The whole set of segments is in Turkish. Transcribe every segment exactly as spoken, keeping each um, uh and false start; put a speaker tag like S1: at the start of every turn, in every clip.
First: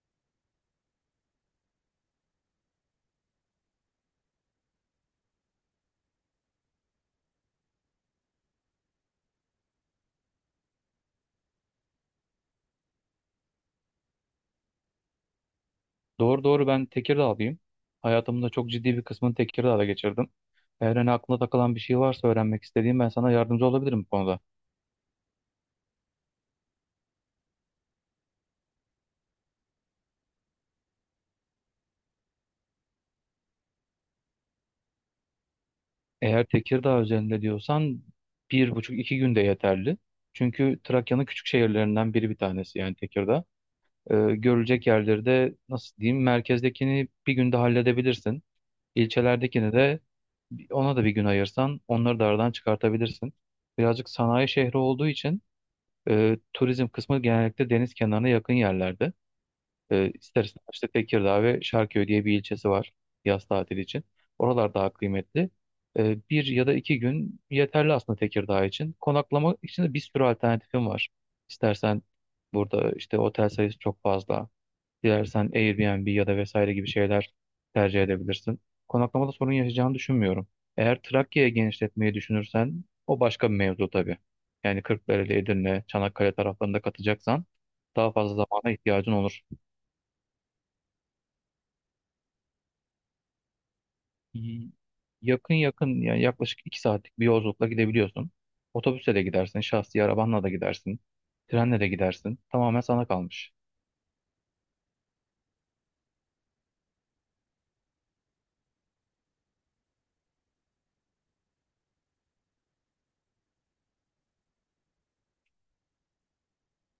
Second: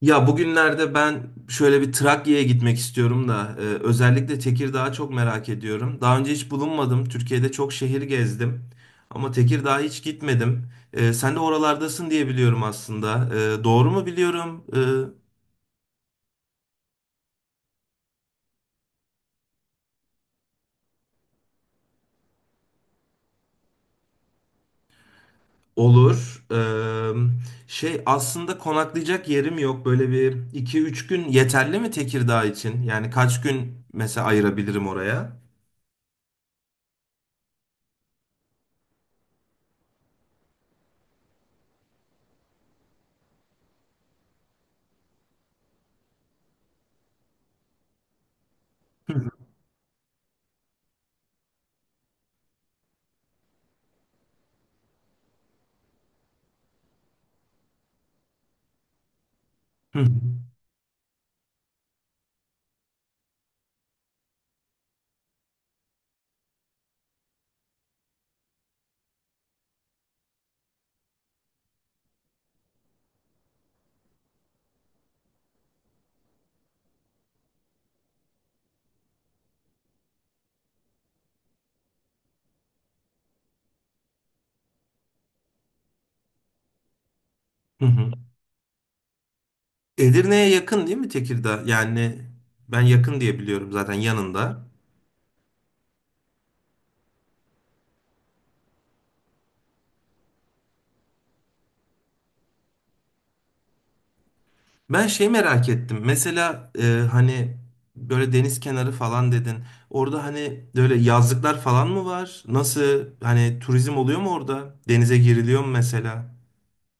S1: Ya bugünlerde ben şöyle bir Trakya'ya gitmek istiyorum da e, özellikle Tekirdağ'ı çok merak ediyorum. Daha önce hiç bulunmadım. Türkiye'de çok şehir gezdim ama Tekirdağ'a hiç gitmedim. E, sen de oralardasın diye biliyorum aslında. E, doğru mu biliyorum? E,
S2: Doğru doğru ben Tekirdağlıyım. Hayatımın da çok ciddi bir kısmını Tekirdağ'da geçirdim. Eğer hani aklına takılan bir şey varsa öğrenmek istediğim ben sana yardımcı olabilirim bu konuda.
S1: olur. E, şey, aslında konaklayacak yerim yok. Böyle bir iki üç gün yeterli mi Tekirdağ için? Yani kaç gün mesela ayırabilirim oraya?
S2: Eğer Tekirdağ üzerinde diyorsan bir buçuk iki günde yeterli. Çünkü Trakya'nın küçük şehirlerinden biri bir tanesi yani Tekirdağ. Ee, görülecek yerleri de nasıl diyeyim merkezdekini bir günde halledebilirsin.
S1: Hı
S2: İlçelerdekini de ona da bir gün ayırsan onları da aradan çıkartabilirsin. Birazcık sanayi şehri olduğu için e, turizm kısmı genellikle deniz kenarına yakın yerlerde.
S1: hı.
S2: E, ister istemez işte Tekirdağ ve Şarköy diye bir ilçesi var yaz tatili için. Oralar daha kıymetli. E, bir ya da iki gün yeterli aslında Tekirdağ için. Konaklama için de bir sürü alternatifim var. İstersen burada işte otel sayısı çok fazla. Dilersen Airbnb ya da vesaire gibi şeyler tercih edebilirsin. Konaklamada sorun yaşayacağını düşünmüyorum. Eğer Trakya'ya genişletmeyi düşünürsen o başka bir mevzu tabii. Yani Kırklareli, Edirne, Çanakkale taraflarında katacaksan
S1: Hı hı.
S2: daha fazla zamana ihtiyacın olur.
S1: Edirne'ye yakın değil mi Tekirdağ? Yani ben yakın diye biliyorum zaten yanında.
S2: Yakın yakın yani yaklaşık iki saatlik bir yolculukla gidebiliyorsun. Otobüsle de gidersin, şahsi arabanla da gidersin, trenle de gidersin. Tamamen sana kalmış.
S1: Ben şey merak ettim. Mesela e, hani böyle deniz kenarı falan dedin. Orada hani böyle yazlıklar falan mı var? Nasıl, hani turizm oluyor mu orada? Denize giriliyor mu mesela?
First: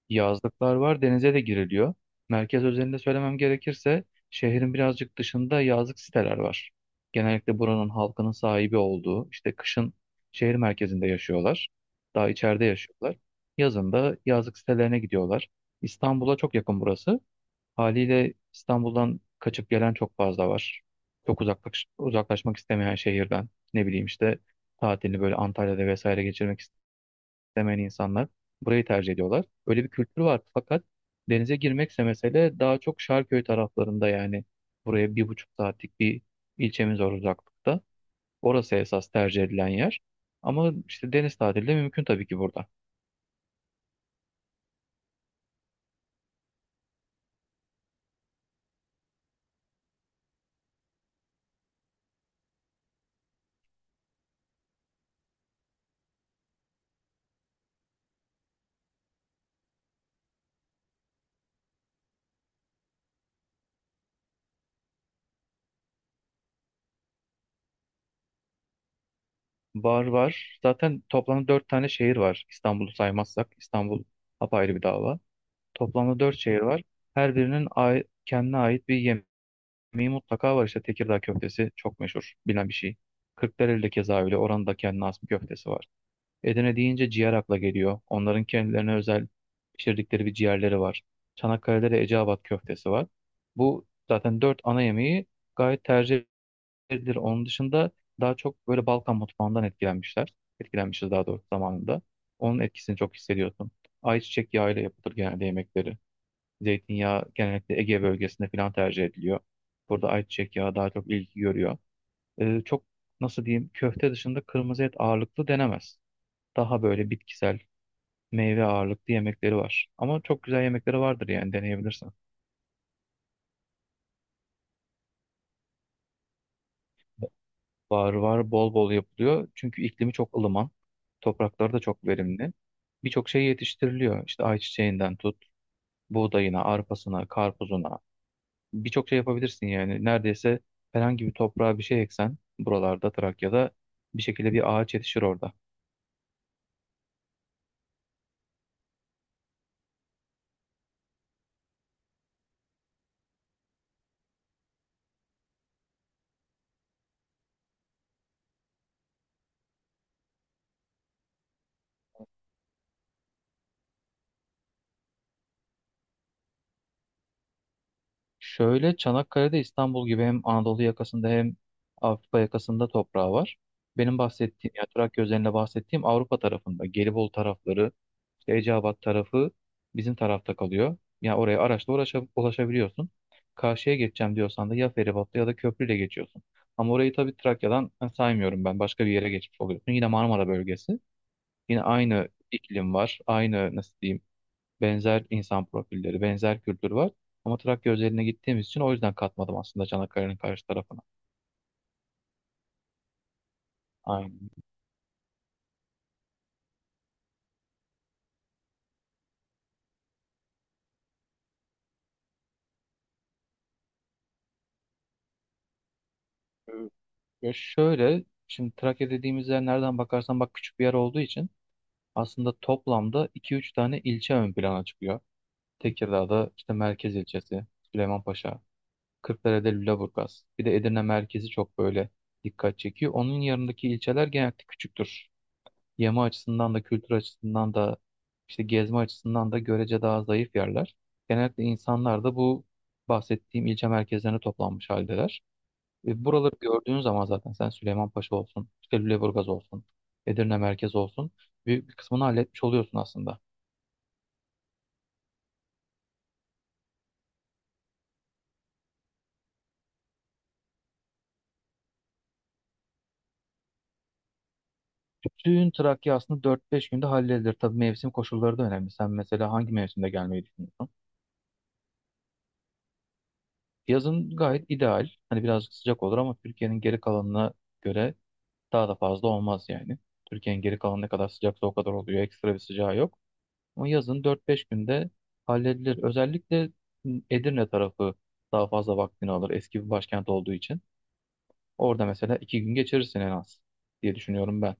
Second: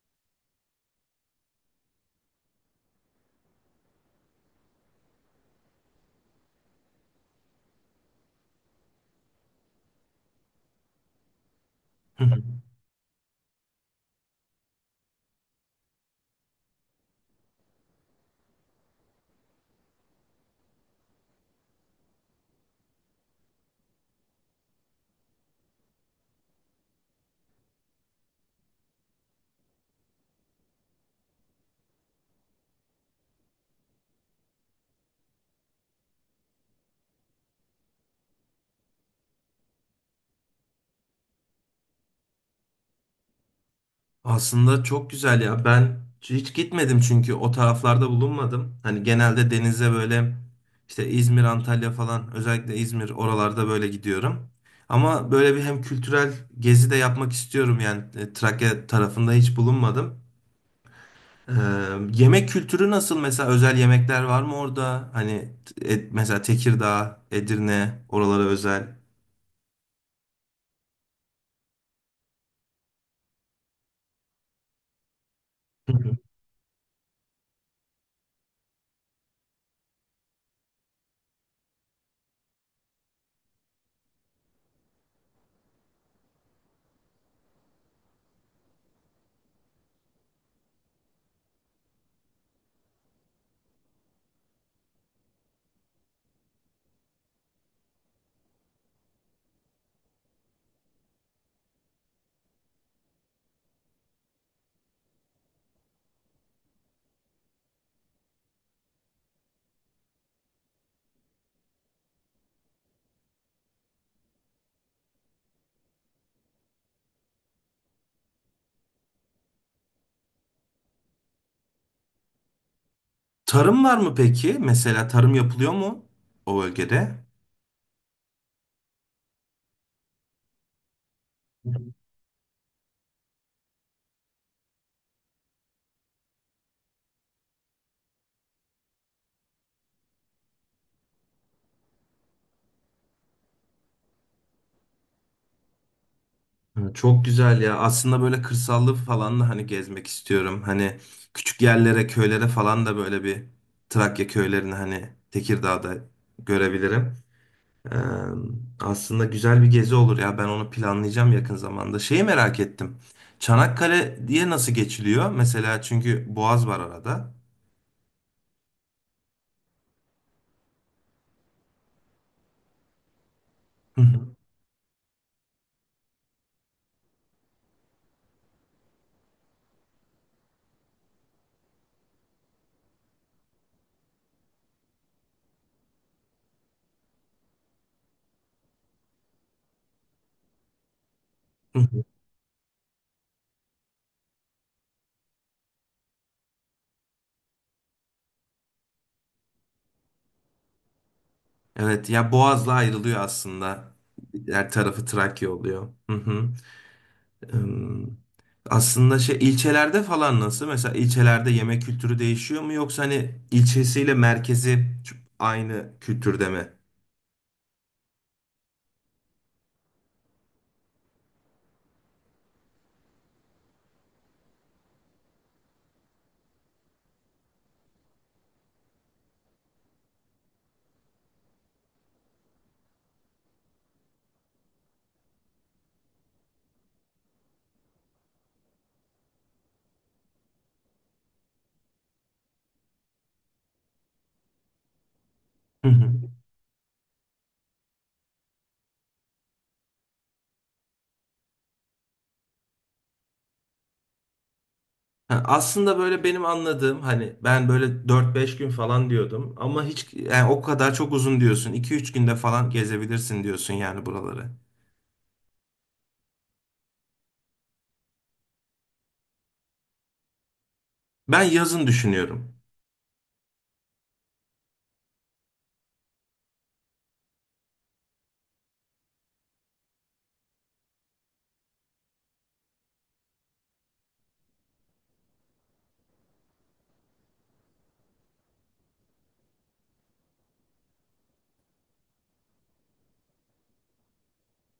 S2: Yazlıklar var, denize de giriliyor. Merkez özelinde söylemem gerekirse şehrin birazcık dışında yazlık siteler var. Genellikle buranın halkının sahibi olduğu, işte kışın şehir merkezinde yaşıyorlar. Daha içeride yaşıyorlar. Yazın da yazlık sitelerine gidiyorlar. İstanbul'a çok yakın burası. Haliyle İstanbul'dan kaçıp gelen çok fazla var. Çok uzaklaş, uzaklaşmak istemeyen şehirden. Ne bileyim işte tatilini böyle Antalya'da vesaire geçirmek istemeyen insanlar burayı tercih ediyorlar. Böyle bir kültür var fakat denize girmekse mesele daha çok Şarköy taraflarında yani buraya bir buçuk saatlik bir ilçemiz var uzaklıkta. Orası esas tercih edilen yer. Ama işte deniz tatili de mümkün tabii ki burada.
S1: Aslında çok güzel ya. Ben hiç gitmedim çünkü o taraflarda bulunmadım. Hani genelde denize böyle işte İzmir, Antalya falan, özellikle İzmir, oralarda böyle gidiyorum. Ama böyle bir hem kültürel gezi de yapmak istiyorum yani. E, Trakya tarafında hiç bulunmadım. Ee, Yemek kültürü nasıl mesela, özel yemekler var mı orada? Hani e, mesela Tekirdağ, Edirne, oralara özel.
S2: Var var. Zaten toplam dört tane şehir var. İstanbul'u saymazsak, İstanbul apayrı bir dava.
S1: Hı hı.
S2: Toplamda dört şehir var. Her birinin ai- kendine ait bir yemeği mutlaka var. İşte Tekirdağ köftesi çok meşhur, bilinen bir şey. Kırklareli'de keza öyle. Oranın da kendine has bir köftesi var. Edirne deyince ciğer akla geliyor. Onların kendilerine özel pişirdikleri bir ciğerleri var. Çanakkale'de de Eceabat köftesi var. Bu zaten dört ana yemeği gayet tercih edilir. Onun dışında daha çok böyle Balkan mutfağından etkilenmişler. Etkilenmişiz daha doğrusu zamanında. Onun etkisini çok hissediyorsun. Ayçiçek yağıyla yapılır genelde yemekleri. Zeytinyağı genellikle Ege bölgesinde falan tercih ediliyor. Burada ayçiçek yağı daha çok ilgi görüyor. Ee, çok nasıl diyeyim köfte dışında kırmızı et ağırlıklı denemez. Daha böyle bitkisel meyve ağırlıklı yemekleri var. Ama çok güzel yemekleri vardır yani deneyebilirsin.
S1: Tarım var mı peki? Mesela tarım yapılıyor mu o bölgede?
S2: Var var bol bol yapılıyor. Çünkü iklimi çok ılıman. Toprakları da çok verimli. Birçok şey yetiştiriliyor. İşte ayçiçeğinden tut, buğdayına, arpasına, karpuzuna, birçok şey yapabilirsin yani. Neredeyse herhangi bir toprağa bir şey eksen buralarda Trakya'da bir şekilde bir ağaç yetişir orada.
S1: Ha, çok güzel ya. Aslında böyle kırsallı falan da hani gezmek istiyorum. Hani küçük yerlere, köylere falan da böyle bir Trakya köylerini hani Tekirdağ'da görebilirim. Ee, aslında güzel bir gezi olur ya. Ben onu planlayacağım yakın zamanda. Şeyi merak ettim. Çanakkale diye nasıl geçiliyor? Mesela, çünkü Boğaz var arada.
S2: Şöyle Çanakkale'de İstanbul gibi hem Anadolu yakasında hem Avrupa yakasında toprağı var.
S1: Hı
S2: Benim
S1: hı,
S2: bahsettiğim yani Trakya özelinde bahsettiğim Avrupa tarafında Gelibolu tarafları, işte Eceabat tarafı bizim tarafta kalıyor. Yani oraya araçla uğraşa- ulaşabiliyorsun. Karşıya geçeceğim diyorsan da ya feribotla ya da köprüyle geçiyorsun. Ama orayı tabii Trakya'dan saymıyorum ben. Başka bir yere geçmiş oluyorsun. Yine Marmara bölgesi.
S1: hı
S2: Yine
S1: hı.
S2: aynı iklim var. Aynı nasıl diyeyim benzer insan profilleri, benzer kültür var. Ama Trakya özeline gittiğimiz için o yüzden katmadım aslında Çanakkale'nin karşı tarafına.
S1: Evet ya, Boğaz'la ayrılıyor aslında.
S2: Aynen.
S1: Her tarafı Trakya oluyor. Hı hı. Im, aslında şey, ilçelerde falan nasıl? Mesela ilçelerde yemek kültürü değişiyor mu, yoksa hani ilçesiyle merkezi aynı kültürde mi?
S2: Ee, ya şöyle şimdi Trakya dediğimiz yer nereden bakarsan bak küçük bir yer olduğu için aslında toplamda iki üç tane ilçe ön plana çıkıyor. Tekirdağ'da işte merkez ilçesi, Süleymanpaşa, Kırklareli'de Lüleburgaz. Bir de Edirne merkezi çok böyle dikkat çekiyor. Onun yanındaki ilçeler genellikle küçüktür. Yeme açısından da kültür açısından da işte gezme açısından da görece daha zayıf yerler. Genellikle insanlar da bu bahsettiğim ilçe merkezlerine toplanmış haldeler.
S1: Hı hı.
S2: E, buraları gördüğün zaman zaten sen Süleymanpaşa olsun, işte Lüleburgaz olsun, Edirne merkez olsun büyük bir kısmını halletmiş oluyorsun aslında.
S1: Ha, aslında böyle benim anladığım, hani ben böyle dört beş gün falan diyordum ama hiç, yani o kadar çok uzun diyorsun. İki üç günde falan gezebilirsin diyorsun yani buraları.
S2: Bütün Trakya aslında dört beş günde halledilir. Tabii mevsim koşulları da önemli. Sen mesela hangi mevsimde gelmeyi düşünüyorsun?
S1: Ben yazın düşünüyorum.
S2: Yazın gayet ideal. Hani birazcık sıcak olur ama Türkiye'nin geri kalanına göre Daha da fazla olmaz yani. Türkiye'nin geri kalanı ne kadar sıcaksa o kadar oluyor. Ekstra bir sıcağı yok. Ama yazın dört beş günde halledilir. Özellikle Edirne tarafı daha fazla vaktini alır. Eski bir başkent olduğu için. Orada mesela iki gün geçirirsin en az diye düşünüyorum ben.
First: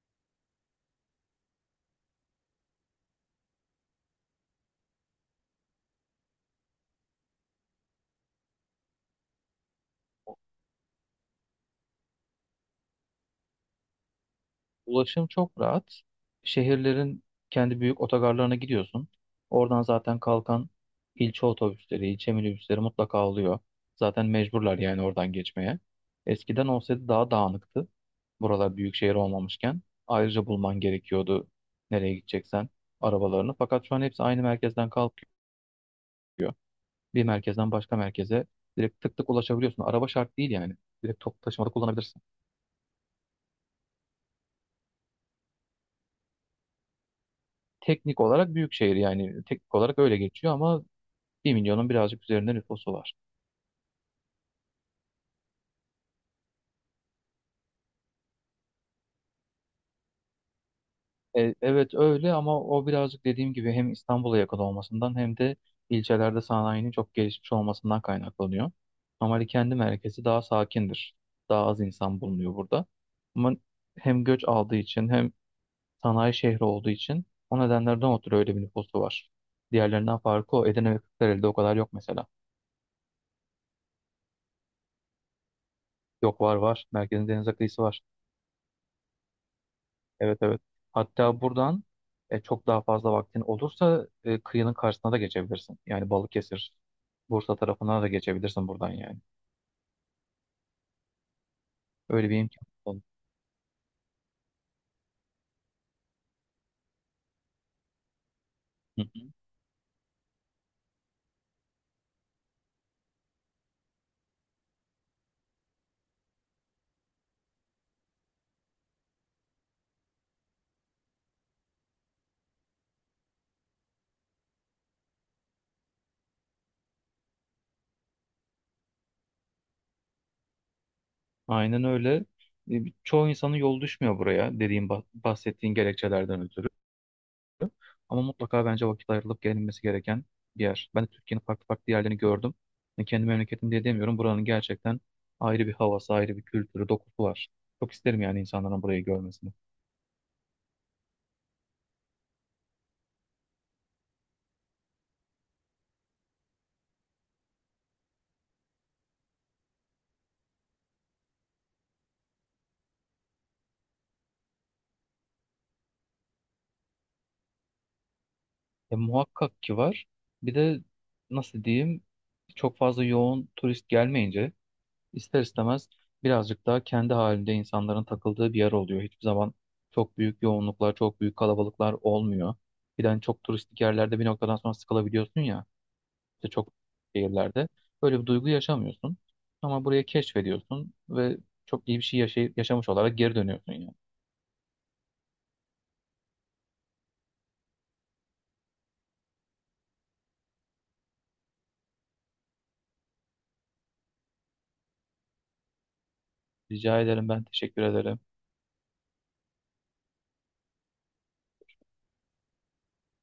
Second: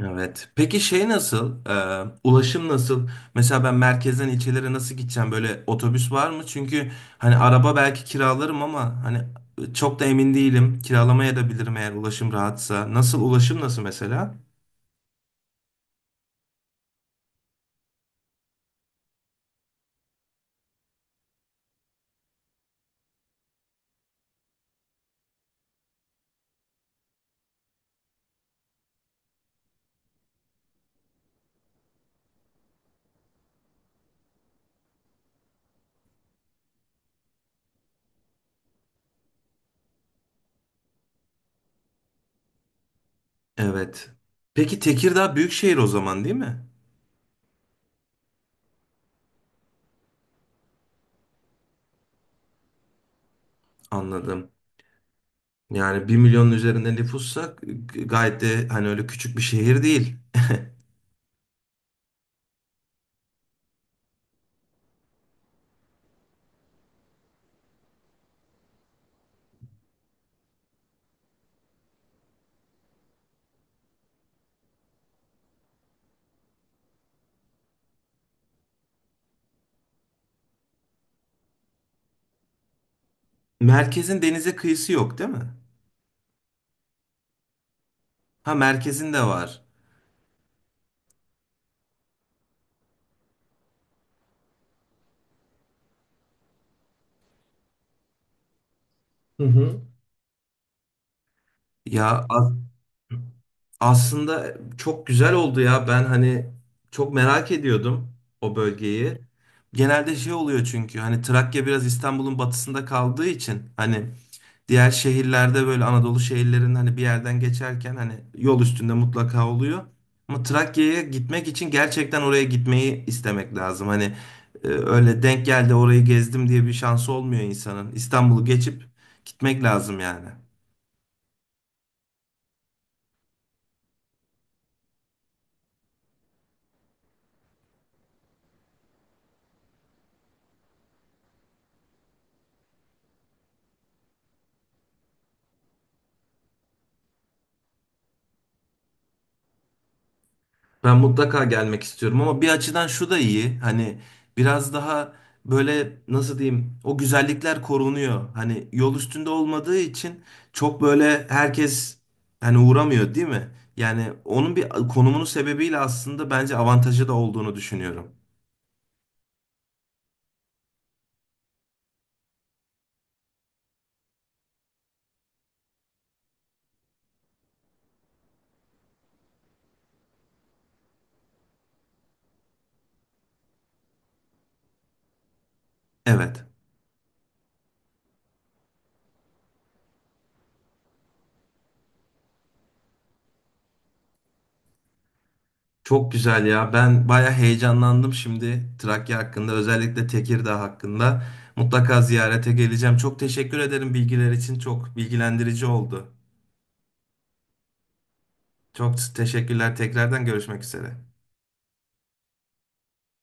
S1: Evet. Peki şey nasıl? Ee, ulaşım nasıl? Mesela ben merkezden ilçelere nasıl gideceğim? Böyle otobüs var mı? Çünkü hani araba belki kiralarım ama hani çok da emin değilim. Kiralamaya da bilirim eğer ulaşım rahatsa. Nasıl, ulaşım nasıl mesela?
S2: Ulaşım çok rahat. Şehirlerin kendi büyük otogarlarına gidiyorsun. Oradan zaten kalkan ilçe otobüsleri, ilçe minibüsleri mutlaka alıyor. Zaten mecburlar yani oradan geçmeye. Eskiden olsaydı daha dağınıktı. Buralar büyük şehir olmamışken. Ayrıca bulman gerekiyordu nereye gideceksen arabalarını. Fakat şu an hepsi aynı merkezden kalkıyor. Bir merkezden başka merkeze direkt tık tık ulaşabiliyorsun. Araba şart değil yani. Direkt toplu taşımada kullanabilirsin.
S1: Evet. Peki Tekirdağ büyük şehir o zaman değil mi?
S2: Teknik olarak büyük şehir yani teknik olarak öyle geçiyor ama bir milyonun birazcık üzerinde nüfusu var.
S1: Anladım. Yani bir milyonun üzerinde nüfussa, g- gayet de hani öyle küçük bir şehir değil.
S2: E, evet öyle ama o birazcık dediğim gibi hem İstanbul'a yakın olmasından hem de ilçelerde sanayinin çok gelişmiş olmasından kaynaklanıyor. Normali kendi merkezi daha sakindir. Daha az insan bulunuyor burada. Ama hem göç aldığı için hem sanayi şehri olduğu için o nedenlerden ötürü öyle bir nüfusu var. Diğerlerinden farkı o. Edirne ve Kırklareli'de o kadar yok mesela.
S1: Merkezin denize kıyısı yok değil mi?
S2: Yok var var. Merkezin denize kıyısı var.
S1: Ha, merkezin de var.
S2: Evet evet. Hatta buradan e, çok daha fazla vaktin olursa e, kıyının karşısına da geçebilirsin. Yani Balıkesir, Bursa tarafına da geçebilirsin buradan yani.
S1: Hı hı. Ya
S2: Öyle bir
S1: az.
S2: imkan. var.
S1: Aslında çok güzel oldu ya. Ben hani çok merak ediyordum o
S2: Hı
S1: bölgeyi.
S2: hı.
S1: Genelde şey oluyor, çünkü hani Trakya biraz İstanbul'un batısında kaldığı için hani diğer şehirlerde böyle, Anadolu şehirlerinin hani bir yerden geçerken hani yol üstünde mutlaka oluyor. Ama Trakya'ya gitmek için gerçekten oraya gitmeyi istemek lazım. Hani e, öyle denk geldi orayı gezdim diye bir şansı olmuyor insanın. İstanbul'u geçip gitmek lazım yani.
S2: Aynen öyle. E, çoğu insanın yol düşmüyor buraya dediğim bah- bahsettiğin gerekçelerden ötürü. Ama mutlaka bence vakit ayrılıp gelinmesi gereken bir yer. Ben de Türkiye'nin farklı farklı yerlerini gördüm. E, kendi memleketim diye demiyorum. Buranın gerçekten ayrı bir havası, ayrı bir kültürü, dokusu var. Çok isterim yani insanların burayı görmesini.
S1: Ben mutlaka gelmek istiyorum ama bir açıdan şu da iyi. Hani biraz daha böyle, nasıl diyeyim, o güzellikler korunuyor. Hani yol üstünde olmadığı için çok böyle herkes hani uğramıyor değil mi? Yani onun bir konumunun sebebiyle aslında bence avantajı da olduğunu düşünüyorum.
S2: E, muhakkak ki var. Bir de nasıl diyeyim çok fazla yoğun turist gelmeyince ister istemez birazcık daha kendi halinde insanların takıldığı bir yer oluyor. Hiçbir zaman çok büyük yoğunluklar, çok büyük kalabalıklar olmuyor. Bir de hani çok turistik yerlerde bir noktadan sonra sıkılabiliyorsun ya.
S1: Evet.
S2: İşte çok şehirlerde böyle bir duygu yaşamıyorsun. Ama buraya keşfediyorsun ve çok iyi bir şey yaşay- yaşamış olarak geri dönüyorsun yani.
S1: Çok güzel ya. Ben baya heyecanlandım şimdi Trakya hakkında, özellikle Tekirdağ hakkında. Mutlaka ziyarete geleceğim. Çok teşekkür ederim bilgiler için. Çok bilgilendirici oldu.
S2: Rica ederim ben teşekkür ederim.
S1: Çok teşekkürler. Tekrardan görüşmek üzere.